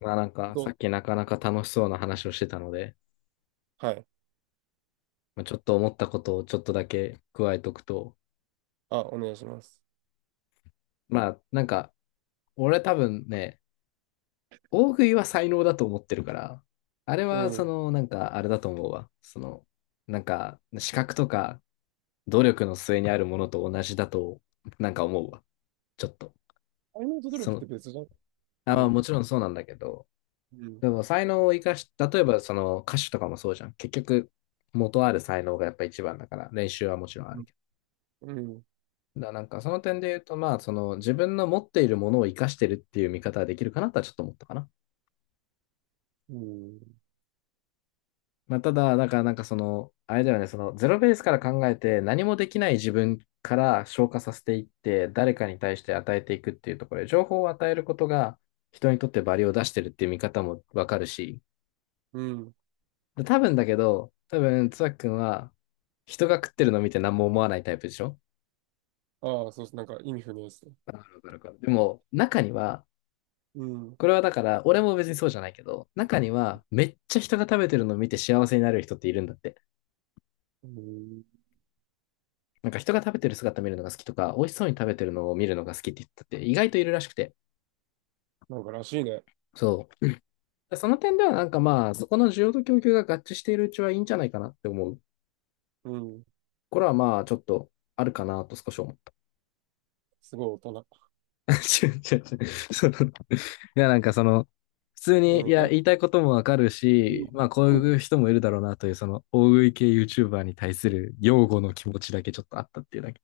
まあなんかさどっきなかなか楽しそうな話をしてたので、うはい。まあ、ちょっと思ったことをちょっとだけ加えとくと、あ、お願いします。まあなんか俺多分ね、大食いは才能だと思ってるから、あれうはそん。のなんかあれだと思うわ。そのなんか資格とか努力の末にあるものと同じだとなんか思うわ。ちょっと。愛のと努そ力っての、別じゃん。うあ、まあもん。ちろんそうなんだけど、うん。でも才能を生かし、例えばその歌手とかもそうじゃん。結局元ある才能がやっぱ一番だから練習はもちろんあるけど。うん。なんかその点で言うと、まあ、その自分の持っているものを生かしてるっていう見方はできるかなとはちょっと思ったかな。うん。まあ、ただ、だからなんかその、あれだよね、そのゼロベースから考えて何もできない自分から消化させていって、誰かに対して与えていくっていうところで、情報を与えることが人にとってバリを出してるっていう見方もわかるし、うん。で多分だけど、多分、つわきくんは人が食ってるのを見て何も思わないタイプでしょ。ああ、そうです。なんか意味不明ですね。わかるわかるわかる。でも、中には、うん。これはだから、俺も別にそうじゃないけど、中にはめっちゃ人が食べてるのを見て幸せになる人っているんだって。うん。なんか人が食べてる姿見るのが好きとか、美味しそうに食べてるのを見るのが好きって言ったって意外といるらしくて。なんからしいね。そう。その点ではなんかまあ、そこの需要と供給が合致しているうちはいいんじゃないかなって思う。うん。これはまあ、ちょっとあるかなと少し思う。すごい大人。違う違う違う。そのいや、なんかその、普通に、いうん。や、言いえ、たいこともわかるいい。し、まいあ、こういう人もいるだろうなという、その、大食い系 YouTuber に対する擁護の気持ちだけちょっとあったっていうだけ。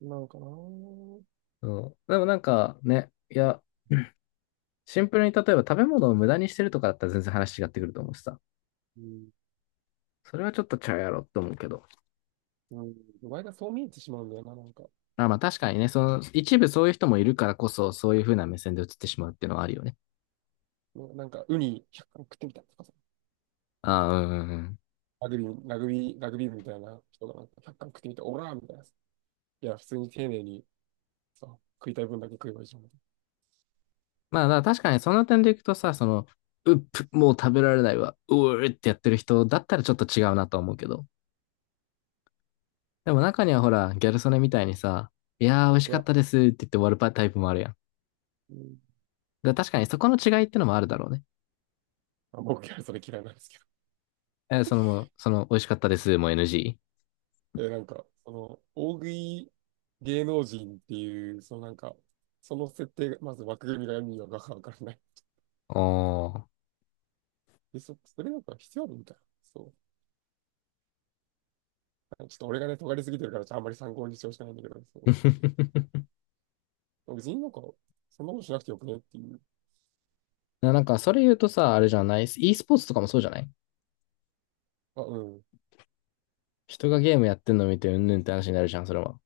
いなんかなー。そう。でもなんかね、いや、シンプルに例えば食べ物を無駄にしてるとかだったら全然話違ってくると思うしさ。うん。それはちょっとちゃうやろって思うけど。うん。前がそう見えてしまうんだよな、なんか。あ、まあ確かにね、その、一部そういう人もいるからこそ、そういう風な目線で映ってしまうっていうのはあるよね。なんか、ウニ100貫食ってみたとかさ。ああ、うんうんうん。ラグビー部みたいな人がなんか100貫食ってみた、オラーみたいなさ。いや、普通に丁寧にさ、食いたい分だけ食えばいいじゃん。まあ、だから確かにその点でいくとさ、その、うっぷ、もう食べられないわ、うーってやってる人だったらちょっと違うなとは思うけど。でも中にはほら、ギャル曽根みたいにさ、いやー美味しかっは、たですって言って終わるパタイプもあるやん。うん。だから確かにそこの違いってのもあるだろうね。あ、僕はそれ嫌いなんですけその、その、美味しかったですも NG？ ど。え、なんか、その、大食い芸能人っていう、そのなんか、その設定が、まず枠組みが意味がわからない。おー。で、それなんか必要あるみたいな。そう。ちょっと俺がね、尖りすぎてるから、ちょっとあんまり参考にしてほしくないんだけど、そ う。別になんか、そんなことしなくてよくねっていう。なんか、それ言うとさ、あれじゃない？ e スポーツとかもそうじゃない。あ、うん。人がゲームやってんの見てうんぬんって話になるじゃん、それは。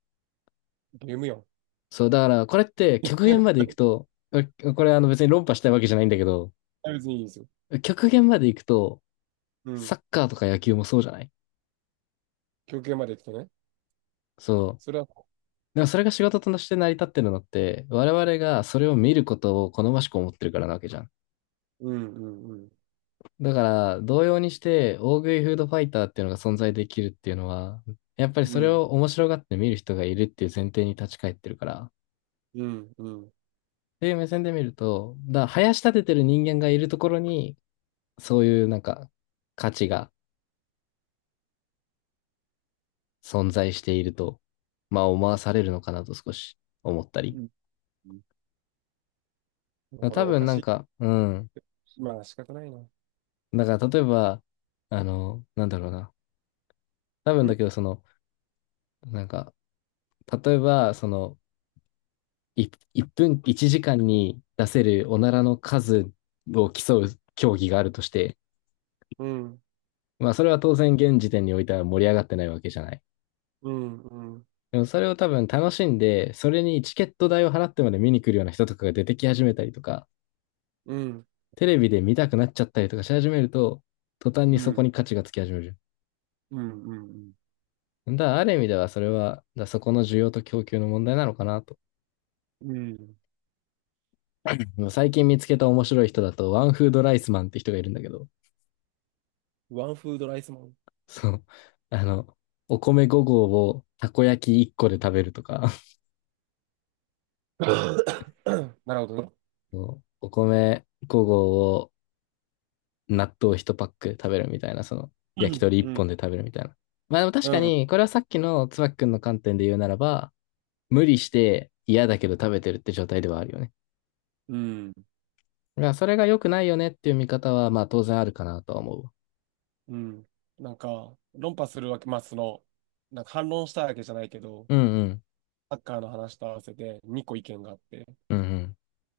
ゲームやん。そう、だから、これって極限まで 行くと、これあの別に論破したいわけじゃないんだけど、別にいいですよ。極限まで行くと、うサん。ッカーとか野球もそうじゃない。休憩まで来てね。そう。それは、でもそれが仕事として成り立ってるのって、我々がそれを見ることを好ましく思ってるからなわけじゃん。うんうんうん。だから、同様にして、大食いフードファイターっていうのが存在できるっていうのは、やっぱりうそれんを面白がって見る人がいるっていう前提に立ち返ってるから。っうんうん。ていう目線で見ると、林立ててる人間がいるところに、そういうなんか、価値が存在していると、まあ思わされるのかなと少し思ったうり。ん。俺多はお分かなしんいって。か、うん。まあ仕方ないな。だから例えば、あの、なんだろうな。多分だけど、その、なんか、例えば、その、1分、1時間に出せるおならの数を競う競技があるとして、うん、まあそれは当然現時点においては盛り上がってないわけじゃない。うん、うん、でもそれを多分楽しんで、それにチケット代を払ってまで見に来るような人とかが出てき始めたりとか、うん、テレビで見たくなっちゃったりとかし始めると、途端にうそこん、に価値がつき始める。うん、うん、うん。だからある意味ではそれは、だからそこの需要と供給の問題なのかなと。うん。でも最近見つけた面白い人だと、ワンフードライスマンって人がいるんだけど、ワンフードライスマン。そう、あの、お米5合をたこ焼き1個で食べるとか、なるほどね。そうお米5合を納豆1パック食べるみたいな、その、う焼きん、鳥う1ん、本で食べるみたいな。まあでも確うかん、に、これはさっきのつばきくんの観点で言うならば、無理して嫌だけど食べてるって状態ではあるよね。うん。だからそれが良くないよねっていう見方は、まあ当然あるかなとは思うわ。うん。なんか、論破するわけ、まあ、その、なんか反論したいわけじゃないけど、うんうん。サッカーの話と合わせて2個意見があって、1うんうん。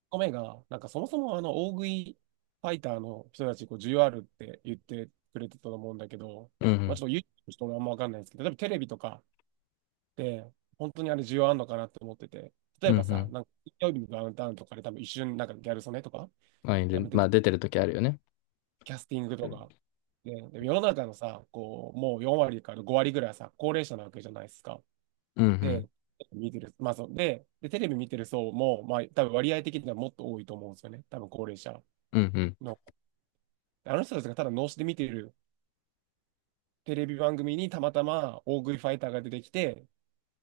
個目が、なんかそもそもあの、大食いファイターの人たち、こう、需要あるって言ってくれてたと思うんだけど、うまあ、んちょっと YouTube の人もあんまわかんないですけど、例えばテレビとか、て、本当にあれ需要あんのかなって思ってて、例うえん。うばんうさ、ん。なんか、金曜日のダウンタウンとかで多分一瞬なんかギャル曽根とか、まあ、い多る。分出まてあ、く出てるる時あるよね。キャスティングとか。でも世の中のさ、こう、もう4割から5割ぐらいはさ、高齢者なわけじゃないですか。うんうん。で、見てる、まあそう、で、テレビ見てる層も、まあ多分割合的にはもっと多いと思うんですよね。多分高齢者うんうん。の。あの人たちがただ脳死で見てるテレビ番組にたまたま大食いファイターが出てきて、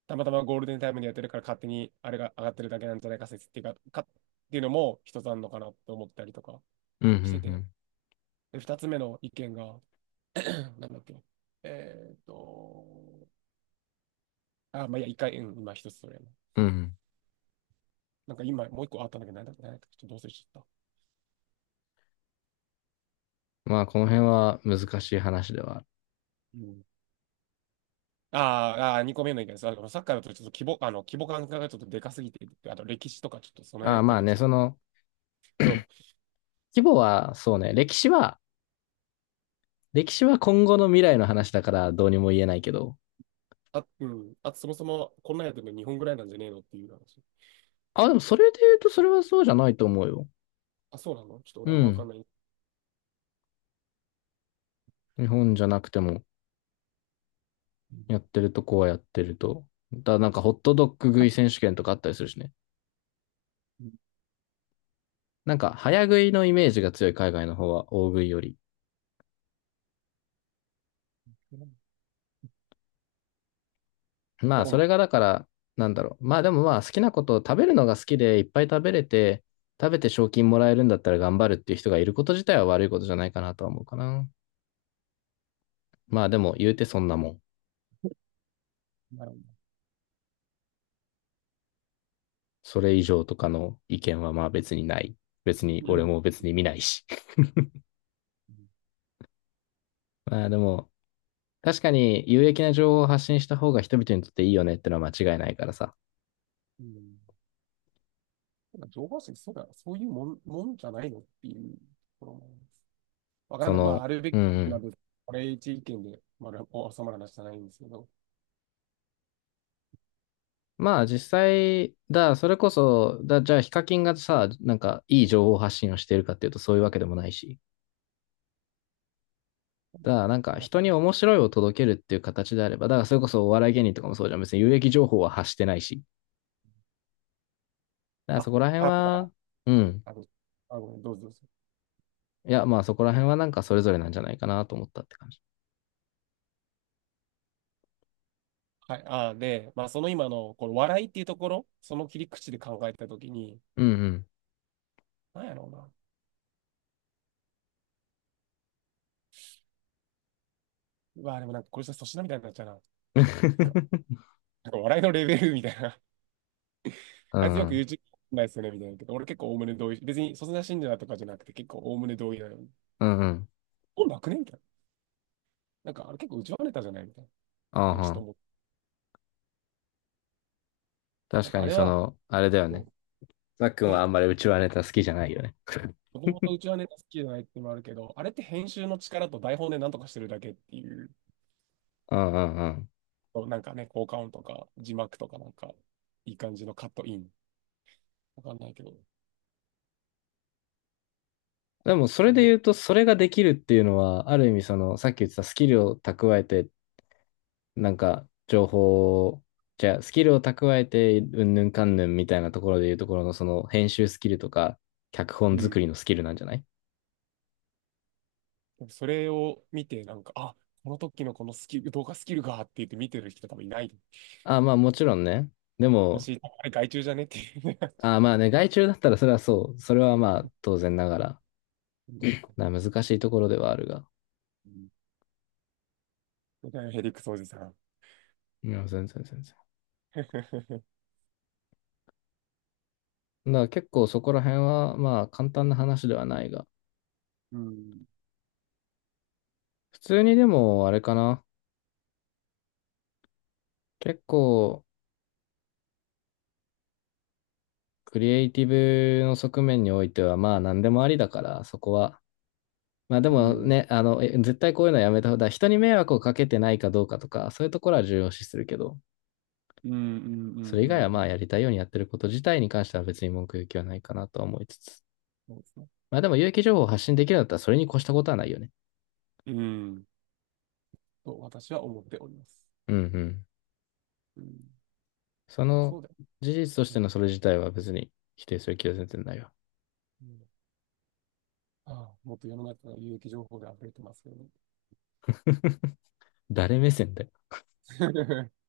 たまたまゴールデンタイムでやってるから勝手にあれが上がってるだけなんじゃないか説っていうか、っていうのも一つあるのかなと思ったりとかうんうんうしてて、ん。で、二つ目の意見が、なんだっけ、えーっと、あ、まあ、いや、一回、うん、今一つそれやな。うん。なんか今もう一個あったんだけど、なんだっけちょっとどうせしちゃった。まあ、この辺は難しい話ではある。うん。二個目の意見です。あの、サッカーだとちょっと規模、あの、規模感がちょっとでかすぎて、あと歴史とかちょっと備あえあ、たまありしね、た。その、そう。規模は、そうね、歴史は、歴史は今後の未来の話だからどうにも言えないけど。あ、うん。あと、そもそもこんなんやってるの日本ぐらいなんじゃねえのっていう話。あ、でもそれで言うとそれはそうじゃないと思うよ。あ、そうなのちょっとう俺はあんまわかん。んない。日本じゃなくても、うんやってるとこはやってると。なんかホットドッグ食い選手権とかあったりするしね。うん。なんか、早食いのイメージが強い海外の方は、大食いより。まとあ、そ思いれまがだす。から、なんだろう。まあ、でもまあ、好きなことを食べるのが好きで、いっぱい食べれて、食べて賞金もらえるんだったら頑張るっていう人がいること自体は悪いことじゃないかなとは思うかな。まあ、でも、言うてそんなもん。なるほそれ以上とかの意見はまあ別にない。別に、ど。う俺ん。も別に見ないし。まあ、でも、確かに有益な情報を発信した方が人々にとっていいよねってのは間違いないからさ。うん。ただ情報誌、そうだ、そういうもんじゃないのっていうところもあります。わかそんない。まあ、の、あるべきうんうなん。部分、これ一意見で、まあ、収まる話じゃないんですけど。まあ実際、それこそ、じゃあヒカキンがさ、なんかいい情報発信をしているかっていうとそういうわけでもないし、なんかあ、人に面白いを届けるっていう形であれば、だからそれこそお笑い芸人とかもそうじゃん、別に有益情報は発してないし、だからそこら辺あ、は、ううん。ん。あごめん、どうぞどうぞ。いや、まあそこら辺はなんかそれぞれなんじゃないかなと思ったって感じ。はい。あ、で、まあ、その今の、この笑いっていうところ、その切り口で考えたときに、うんうん。なんやろうな。うわ、でもなんかこれじゃ粗品みたいになっちゃうな。なんか笑いのレベルみたいな、うあいつよく ん、YouTube ないですよね、みたいなけど、俺結構おおむね同意。別に、そんな信者とかじゃなくて、結構おおむね同意なのに。うん、うん。本なくねみたいな。なんか、あれ結構内輪ネタじゃないみたいな。ああでもちょっはとん、思って、な確んかかあにれそは、の、あれだよね。こザックンう、はへ、あんまりうちわネタ好きじゃないよね。もともと内輪ネタ好きじゃないっていうのもあるけど、あれって編集の力と台本でなんとかしてるだけっていう、うんうんうん。なんかね、効果音とか、字幕とかなんか、いい感じのカットイン。わかんないけど、でも、そじれゃでない。言うと、それができるっていうのは、ある意味、その、さっき言ってたスキルを蓄えて、なんか、情報を、じゃあ、スキルを蓄えて、うんぬんかんぬんみたいなところで言うところの、その、編集スキルとか、脚本うん。作りのスキルなんじゃない？それを見て、なんか、あ、この時のこのスキル、動画スキルがって言って見てる人多分いない。ああ、まあ、もちろんね。でも、私、あれ害虫じゃねっていう。ああ、まあね、外注だったら、それはそう。それはまあ、当然ながら、うん難しいところではあるが。うん。それらヘリクソおじさん。いや、全然全然。だから結構そこら辺は、まあ、簡単な話ではないが。うん。普通にでも、あれかな。結構、クリエイティブの側面においては、まあ何でもありだから、そこは。まあでうもん。ね、あの、絶対こういうのはやめた方が、人に迷惑をかけてないかどうかとか、そういうところは重要視するけど、うん。うん。うそん。れ以う外はん。うまあん。やりたいようにやってること自体に関しては別に文句言う気はないかなとは思いつつ。そうですね。まあでも有益情報を発信できるんだったらそれに越したことはないよね。うん。と、私は思っております。うんうん。うん。そそのうだよ。事実としうてん。のそれ自体は別に否定する気は全然ないわ。うん、ああ、もっと世の中の有益情報で溢れてますよね。誰目線で